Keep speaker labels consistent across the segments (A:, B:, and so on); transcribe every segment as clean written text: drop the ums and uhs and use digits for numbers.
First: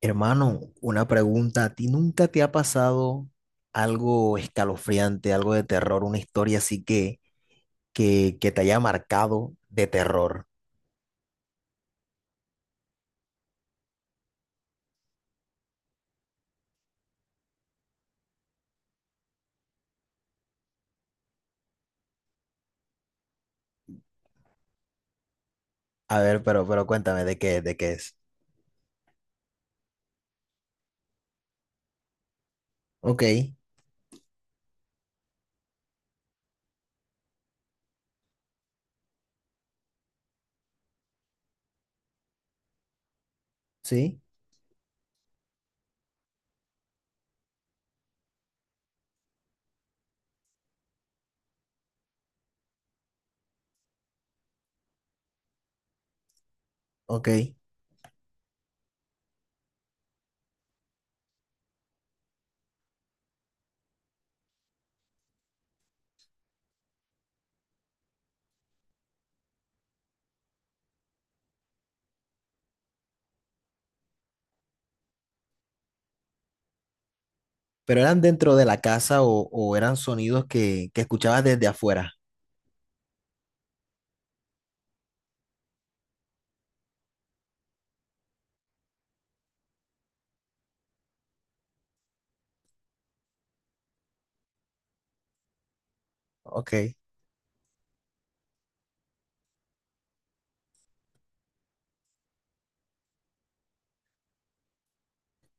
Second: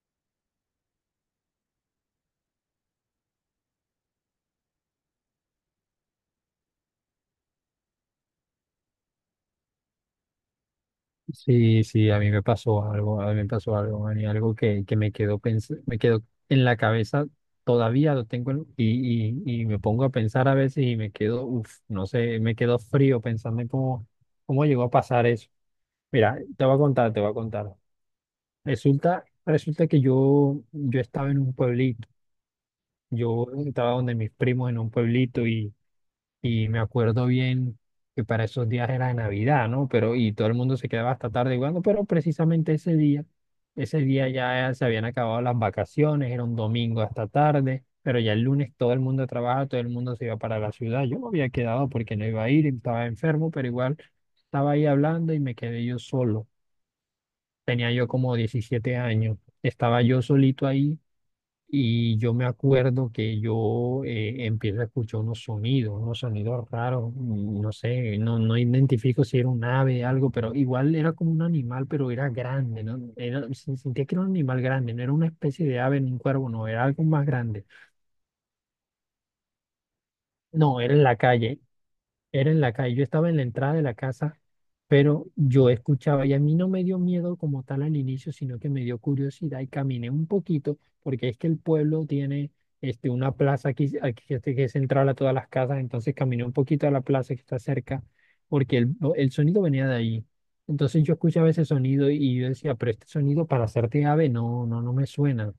A: Hermano, una pregunta. ¿A ti nunca te ha pasado algo escalofriante, algo de terror, una historia así que te haya marcado de terror?
B: Sí, sí, a mí me pasó algo, a mí me pasó algo, Manny, algo que me quedó me quedó en la cabeza, todavía lo tengo y me pongo a pensar a veces y me quedo, uff, no sé, me quedo frío pensando en cómo llegó a pasar eso.
A: A
B: Mira,
A: ver,
B: te
A: pero,
B: voy a
A: pero
B: contar, te
A: cuéntame
B: voy a
A: de qué,
B: contar.
A: de qué es.
B: Resulta que yo estaba en un pueblito,
A: Ok,
B: yo estaba donde mis primos en un pueblito y me acuerdo bien que para esos días era Navidad, ¿no? Pero y todo el mundo se quedaba hasta tarde jugando, pero precisamente ese
A: sí,
B: día ya se habían acabado las vacaciones, era un domingo hasta tarde, pero ya el lunes todo el mundo trabaja, todo el mundo se iba para la ciudad. Yo me había quedado porque no iba a ir, estaba enfermo, pero igual estaba ahí hablando y me quedé yo solo.
A: ok.
B: Tenía yo como 17 años, estaba yo solito ahí y yo me acuerdo que yo empiezo a escuchar unos sonidos raros, no sé, no identifico si era un ave, algo, pero igual era como un animal, pero era grande, ¿no? Era, sentía que era un animal grande, no era una especie de ave ni un cuervo, no, era algo más grande.
A: ¿Pero eran dentro de la casa o eran sonidos
B: No,
A: que,
B: era
A: que
B: en la
A: escuchabas
B: calle.
A: desde afuera?
B: Era en la calle, yo estaba en la entrada de la casa, pero yo escuchaba y a mí no me dio miedo como tal al inicio, sino que me dio curiosidad y caminé un poquito, porque es que el pueblo tiene este, una plaza aquí que este, que es central a todas las casas, entonces caminé un poquito a
A: Ok.
B: la plaza que está cerca, porque el sonido venía de ahí. Entonces yo escuchaba ese sonido y yo decía, pero este sonido para hacerte ave no, no me suena,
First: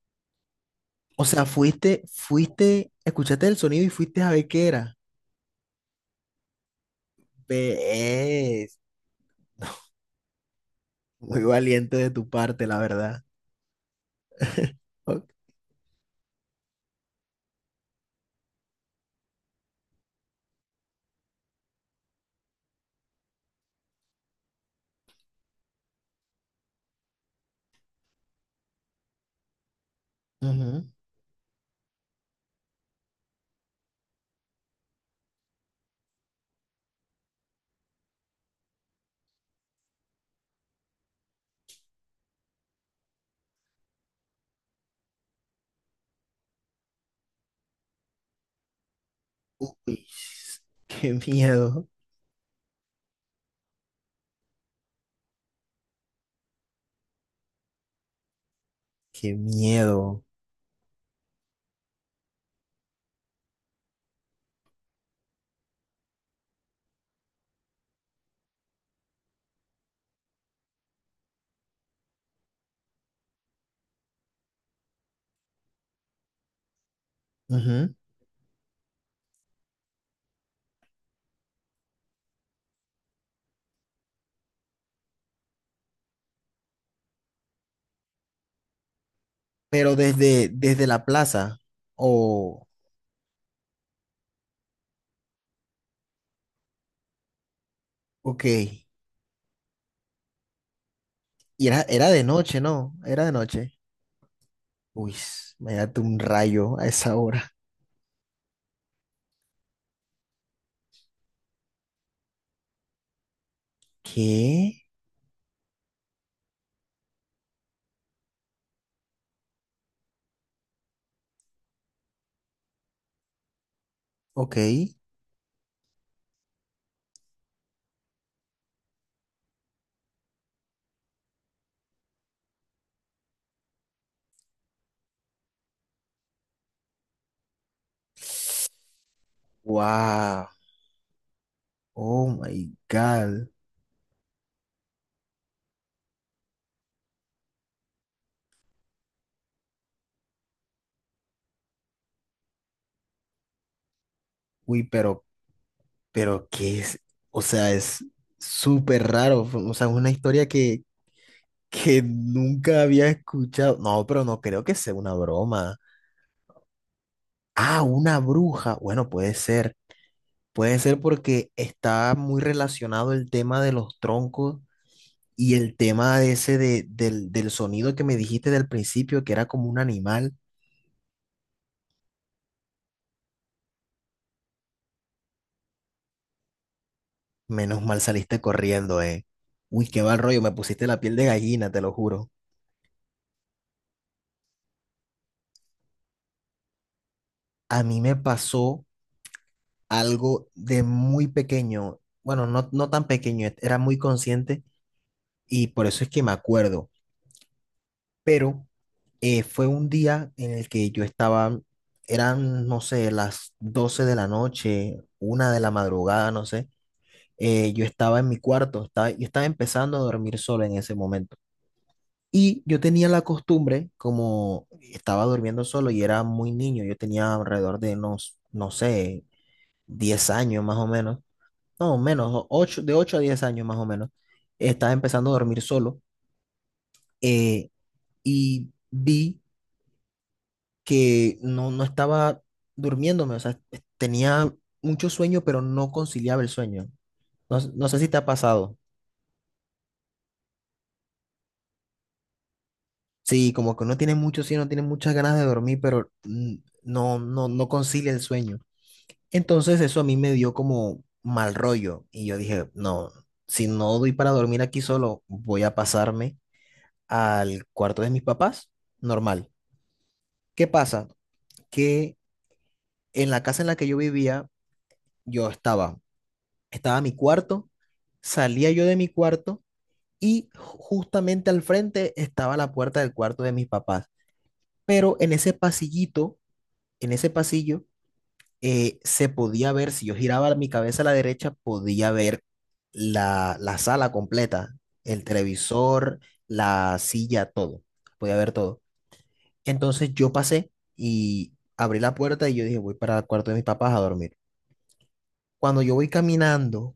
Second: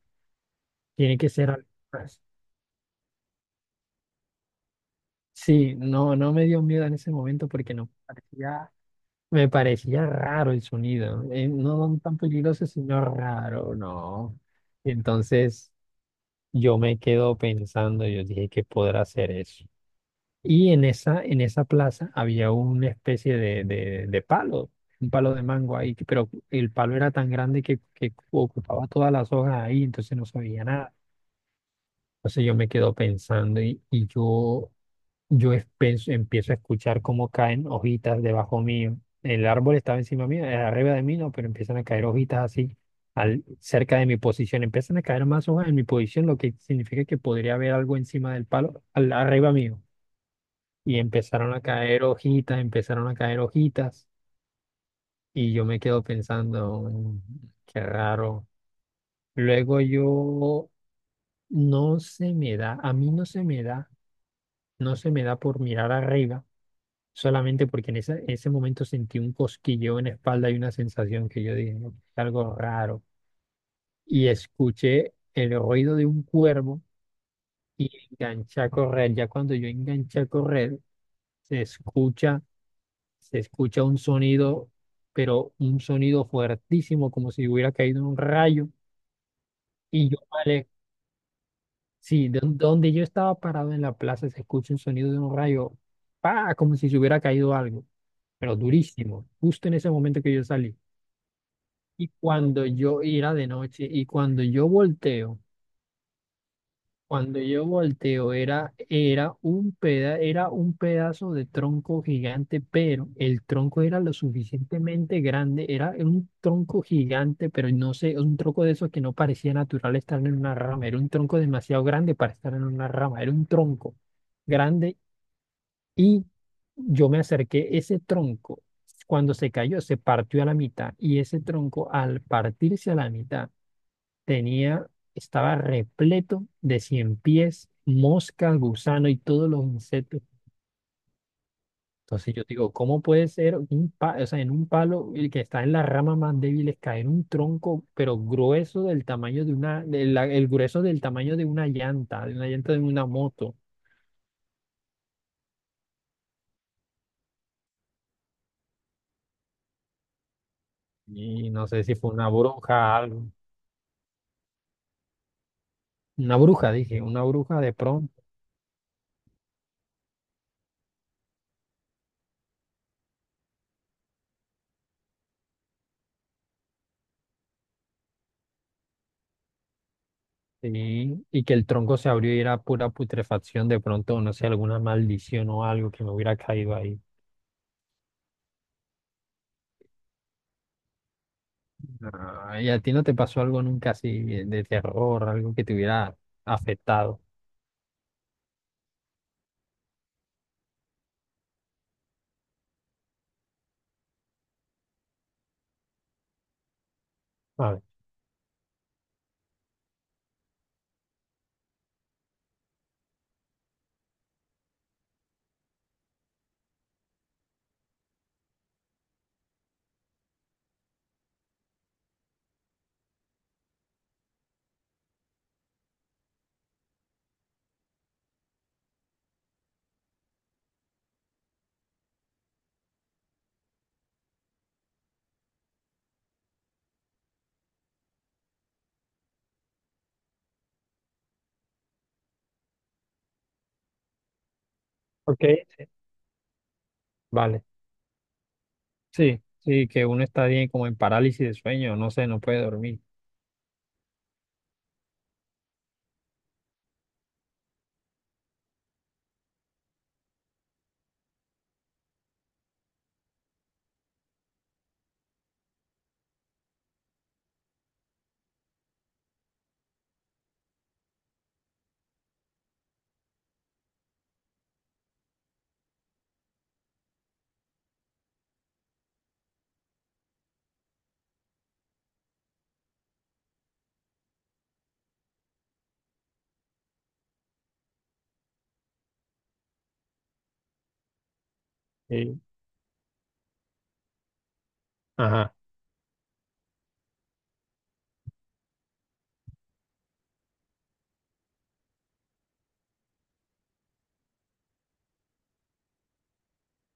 B: tiene
A: O
B: que
A: sea,
B: ser algo
A: fuiste,
B: más.
A: fuiste, escuchaste el sonido y fuiste a ver qué era.
B: Sí, no, no me dio miedo en ese momento porque no parecía.
A: Ves,
B: Me parecía raro el sonido,
A: muy valiente
B: no
A: de
B: tan
A: tu parte,
B: peligroso,
A: la
B: sino
A: verdad.
B: raro, no.
A: Ok.
B: Entonces yo me quedo pensando, yo dije, ¿qué podrá ser eso? Y en en esa plaza había una especie de, de palo, un palo de mango ahí, que- pero el palo era tan grande que ocupaba todas las hojas ahí, entonces no se veía nada. Entonces yo me quedo pensando y yo empiezo a escuchar cómo caen hojitas debajo mío. El árbol estaba encima mío, arriba de mí, no, pero empiezan a caer hojitas así, cerca de mi posición. Empiezan a caer más hojas en mi posición, lo que significa que podría haber algo encima del palo, arriba mío.
A: Uy,
B: Y
A: qué
B: empezaron a
A: miedo,
B: caer hojitas, empezaron a caer hojitas. Y yo me quedo pensando, "Mm, qué raro."
A: qué
B: Luego
A: miedo.
B: yo, no se me da, a mí no se me da, no se me da por mirar arriba solamente porque en en ese momento sentí un cosquilleo en la espalda y una sensación que yo dije, "No, algo raro." Y escuché el ruido de un cuervo y
A: Ujú.
B: enganché a correr. Ya cuando yo enganché a correr, se escucha, se escucha un sonido, pero un sonido fuertísimo, como si hubiera caído un rayo.
A: Pero
B: Y yo
A: desde,
B: paré,
A: desde la plaza.
B: sí, de
A: O
B: donde yo estaba parado en la plaza, se escucha un sonido de un rayo, ¡pa! Como si se hubiera caído algo,
A: ok.
B: pero durísimo, justo en ese momento que yo salí.
A: Y era,
B: Y
A: era de noche,
B: cuando
A: ¿no?
B: yo
A: Era de
B: era de
A: noche.
B: noche y
A: Uy, me date un rayo a esa
B: cuando
A: hora.
B: yo volteo era, era un peda, era un pedazo de tronco gigante, pero el tronco era lo
A: ¿Qué?
B: suficientemente grande, era un tronco gigante, pero no sé, un tronco de esos que no parecía natural estar en una rama, era un tronco demasiado grande para estar en una rama, era un tronco
A: Ok.
B: grande y yo me acerqué, ese tronco, cuando se cayó, se partió a la mitad y ese tronco al partirse a la mitad, tenía, estaba repleto de cien pies, moscas, gusanos y todos los insectos.
A: Wow. Oh
B: Entonces yo
A: my
B: digo, ¿cómo puede
A: God.
B: ser un o sea, en un palo el que está en las ramas más débiles caer un tronco, pero grueso del tamaño de una, de el grueso del tamaño de una llanta, de una llanta de una moto?
A: Uy, pero ¿qué es? O sea, es súper raro. O sea, es una historia que,
B: Y no sé si
A: que
B: fue una
A: nunca
B: bruja,
A: había
B: algo.
A: escuchado. No, pero no creo que sea una broma.
B: Una bruja, dije, una bruja de
A: Ah,
B: pronto.
A: una bruja. Bueno, puede ser. Puede ser porque está muy relacionado el tema de los troncos y el tema de ese del sonido que me dijiste del principio, que era como un animal.
B: Sí, y que el tronco se abrió y era pura putrefacción de pronto, no sé, alguna maldición o algo que me hubiera caído ahí.
A: Menos mal saliste corriendo, eh. Uy, qué mal rollo, me pusiste la piel de gallina, te lo juro.
B: Ah, ¿y a ti no te pasó algo nunca así de terror, algo que te hubiera afectado?
A: A mí me pasó algo de muy pequeño. Bueno, no, no tan pequeño, era muy consciente y por eso es que me acuerdo.
B: Vale,
A: Pero fue un día en el que yo estaba, eran, no sé, las 12 de la noche, 1 de la madrugada, no sé. Yo estaba en mi cuarto, estaba, yo estaba empezando a dormir solo en ese momento. Y yo tenía la costumbre, como estaba durmiendo solo y era muy niño, yo tenía alrededor de unos, no sé, 10 años más o menos, no, menos, 8 de 8 a 10 años más o menos, estaba empezando a dormir solo eh, y vi que no, no estaba durmiéndome, o sea, tenía mucho
B: ok,
A: sueño, pero no conciliaba el sueño. No,
B: vale.
A: no sé si te ha pasado.
B: Sí, sí, que uno está bien como en parálisis de sueño, no sé, no puede dormir.
A: Sí, como que uno tiene mucho sueño, tiene muchas ganas de dormir, pero no concilia el sueño. Entonces eso a mí me dio como mal rollo y yo dije, no, si no doy para dormir aquí solo, voy a pasarme al cuarto de mis papás, normal. ¿Qué pasa? Que en la casa en la que yo vivía, yo estaba, estaba mi cuarto, salía yo de mi cuarto y justamente al frente estaba la puerta del cuarto de mis papás. Pero en ese pasillito, en ese pasillo, se podía ver, si yo giraba mi cabeza a la derecha, podía
B: Sí.
A: ver la, la sala completa, el
B: Ajá.
A: televisor, la silla, todo. Podía ver todo. Entonces yo pasé y abrí la puerta y yo dije, voy para el cuarto de mis papás a dormir. Cuando yo voy caminando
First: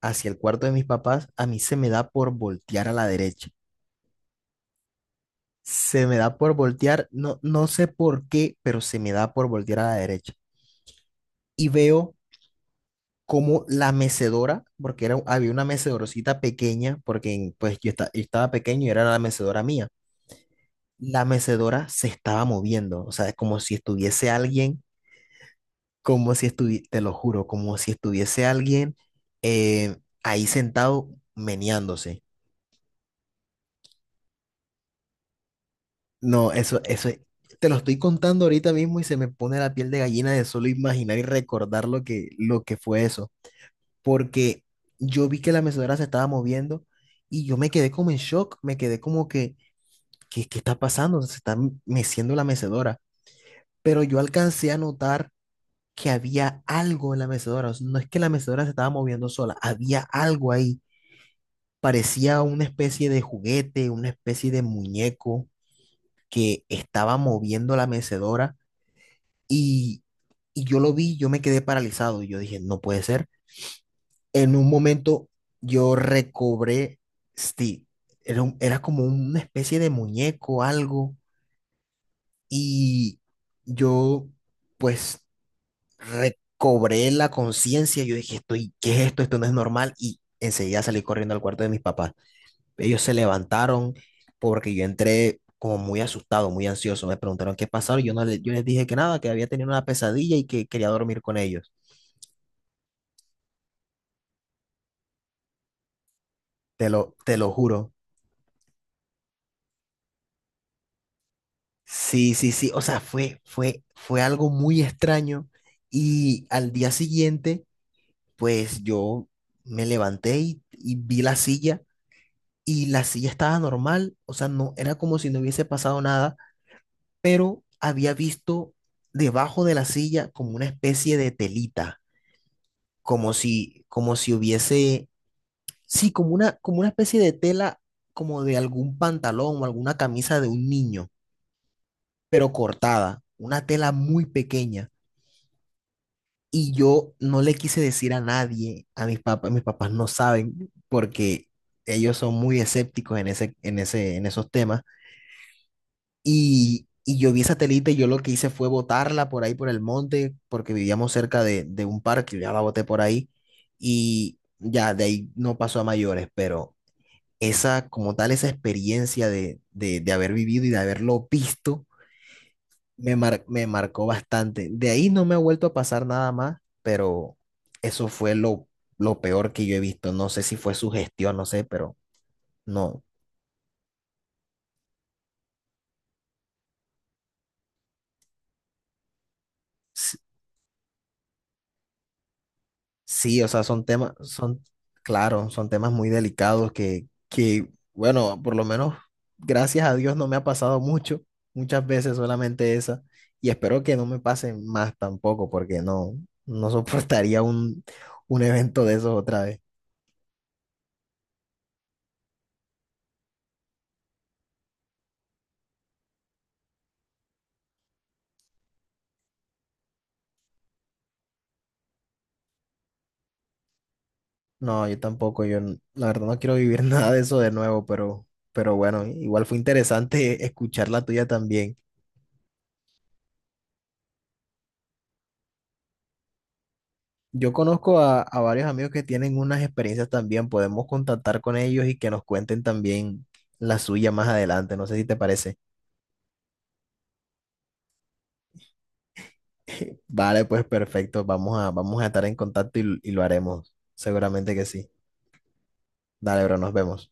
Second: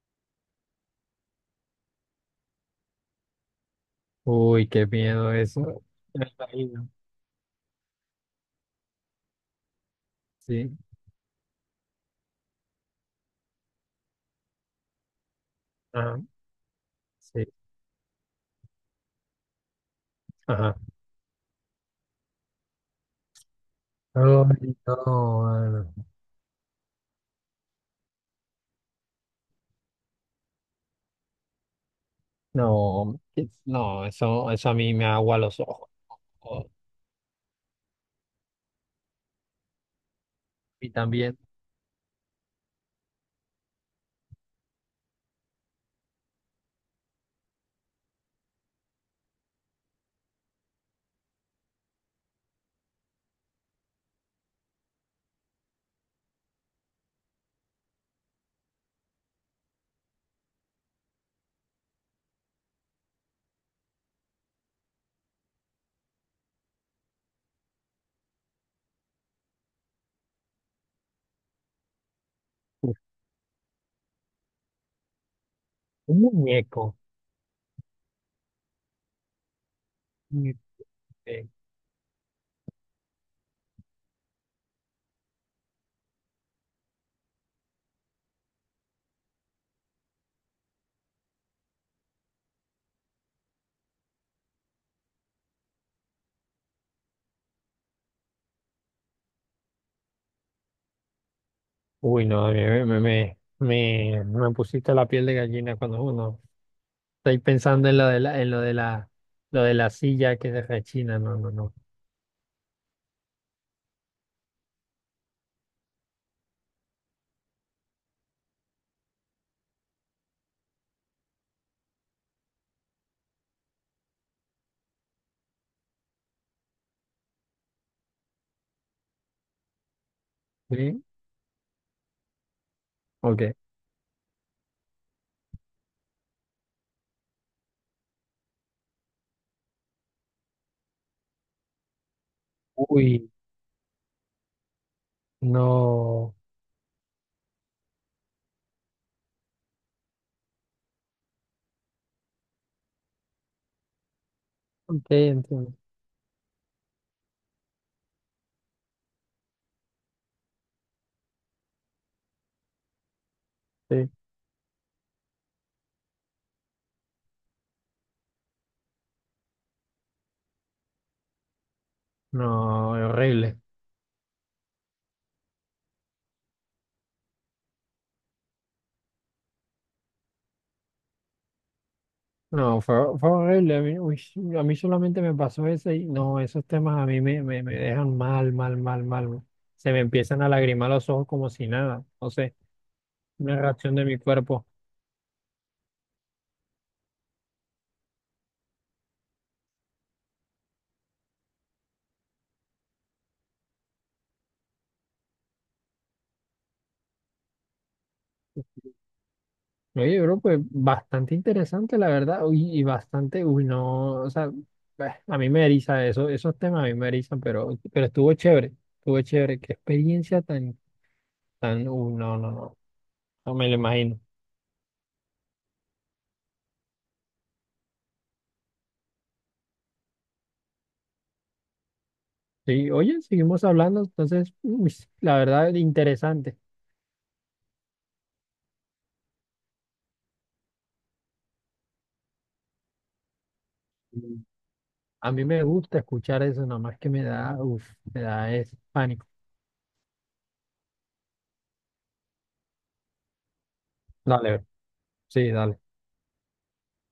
A: hacia el cuarto de mis papás, a mí se me da por voltear a la derecha.
B: Uy, qué miedo eso.
A: Se me
B: Me
A: da por
B: imagino.
A: voltear, no, no sé por qué, pero se me da por voltear a la derecha.
B: Sí,
A: Y veo como la mecedora, porque era, había una
B: ajá,
A: mecedorcita pequeña, porque
B: sí,
A: pues yo, yo estaba pequeño y era la mecedora mía.
B: ajá.
A: La mecedora se estaba moviendo, o sea, como si
B: Ay,
A: estuviese alguien,
B: no, mano.
A: como si estuviese, te lo juro, como si estuviese alguien eh, ahí sentado meneándose.
B: No, que- no, eso a mí me agua los ojos.
A: No, eso, te lo estoy contando ahorita mismo y se me pone la piel de gallina de solo
B: Y
A: imaginar y
B: también,
A: recordar lo que fue eso. Porque yo vi que la mecedora se estaba moviendo y yo me quedé como en shock, me quedé como que, ¿qué, qué está pasando? Se está meciendo la mecedora. Pero yo alcancé a notar que había algo en la mecedora. O sea, no es que la mecedora se estaba moviendo sola, había algo ahí. Parecía una especie de juguete, una especie de muñeco que estaba moviendo la mecedora. Y, y yo lo vi, yo me quedé paralizado. Y yo dije, no
B: uf,
A: puede ser. En un momento yo
B: un muñeco.
A: recobré Steve. Era, era como una especie de muñeco, algo. Y yo, pues, recobré la conciencia. Yo dije, estoy, ¿qué es esto? Esto no es normal. Y enseguida salí corriendo al cuarto de mis papás. Ellos se levantaron porque yo entré como muy asustado, muy ansioso. Me preguntaron qué pasaba. Y yo no le- yo les dije que nada, que había tenido una pesadilla y que quería dormir con ellos.
B: Uy, no, a mí me pusiste la piel de gallina cuando uno
A: Te lo, te
B: estoy
A: lo
B: pensando
A: juro.
B: en lo de en lo de lo de la silla que se rechina, no, no, no.
A: Sí, sí, sí. O sea, fue algo muy extraño. Y al día siguiente, pues yo me levanté y vi la silla y la silla estaba normal. O sea, no era como si no hubiese pasado nada, pero había visto debajo de la silla como una
B: ¿Sí?
A: especie de telita,
B: Ok.
A: como si hubiese, sí, como una especie de tela, como de algún pantalón o alguna camisa de un niño, pero cortada,
B: Uy,
A: una tela muy pequeña.
B: no.
A: Y yo no le quise decir a nadie, a mis papás no saben porque ellos son muy escépticos en ese, en esos temas.
B: Ok, entiendo.
A: Y yo vi esa telita y yo lo que hice fue botarla por ahí por el monte porque vivíamos cerca de un parque, ya la boté por ahí
B: Sí.
A: y ya de ahí no pasó a mayores, pero esa como tal, esa experiencia de haber vivido y de haberlo visto
B: No,
A: me,
B: horrible.
A: me marcó bastante. De ahí no me ha vuelto a pasar nada más, pero eso fue lo peor que yo he visto. No sé si fue su gestión, no sé, pero
B: No, fue,
A: no.
B: fue horrible. A mí, uy, a mí solamente me pasó eso y no, esos temas a mí me dejan mal, mal, mal, mal. Se me
A: S-
B: empiezan a lagrimar los ojos como si nada. No sé,
A: Sí, o
B: una
A: sea, son
B: reacción de
A: temas,
B: mi
A: son,
B: cuerpo.
A: claro, son temas muy delicados bueno, por lo menos, gracias a Dios no me ha pasado mucho, muchas veces solamente esa, y espero que no me pasen más tampoco, porque no, no soportaría un evento de esos otra vez.
B: Oye, bro, pues bastante interesante, la verdad, uy, y bastante, uy, no, o sea, bah, a mí me eriza eso, esos temas a mí me erizan, pero estuvo chévere, qué experiencia tan, tan, uy, no, no, no, no me lo imagino.
A: No, yo tampoco, yo la verdad no quiero vivir nada de eso de nuevo, pero bueno, igual fue interesante escuchar la tuya también.
B: Sí, oye, seguimos hablando, entonces, uy, la verdad, interesante.
A: Yo conozco a varios amigos que tienen unas experiencias también, podemos contactar con ellos y que nos cuenten también la suya más
B: Mm.
A: adelante, no sé si te
B: A mí
A: parece.
B: me gusta escuchar eso, nada más que me da, uff, me da es pánico.
A: Vale, pues perfecto, vamos a, vamos a estar en contacto y lo haremos,
B: Dale,
A: seguramente que
B: bro.
A: sí.
B: Sí, dale.
A: Dale, bro, nos vemos.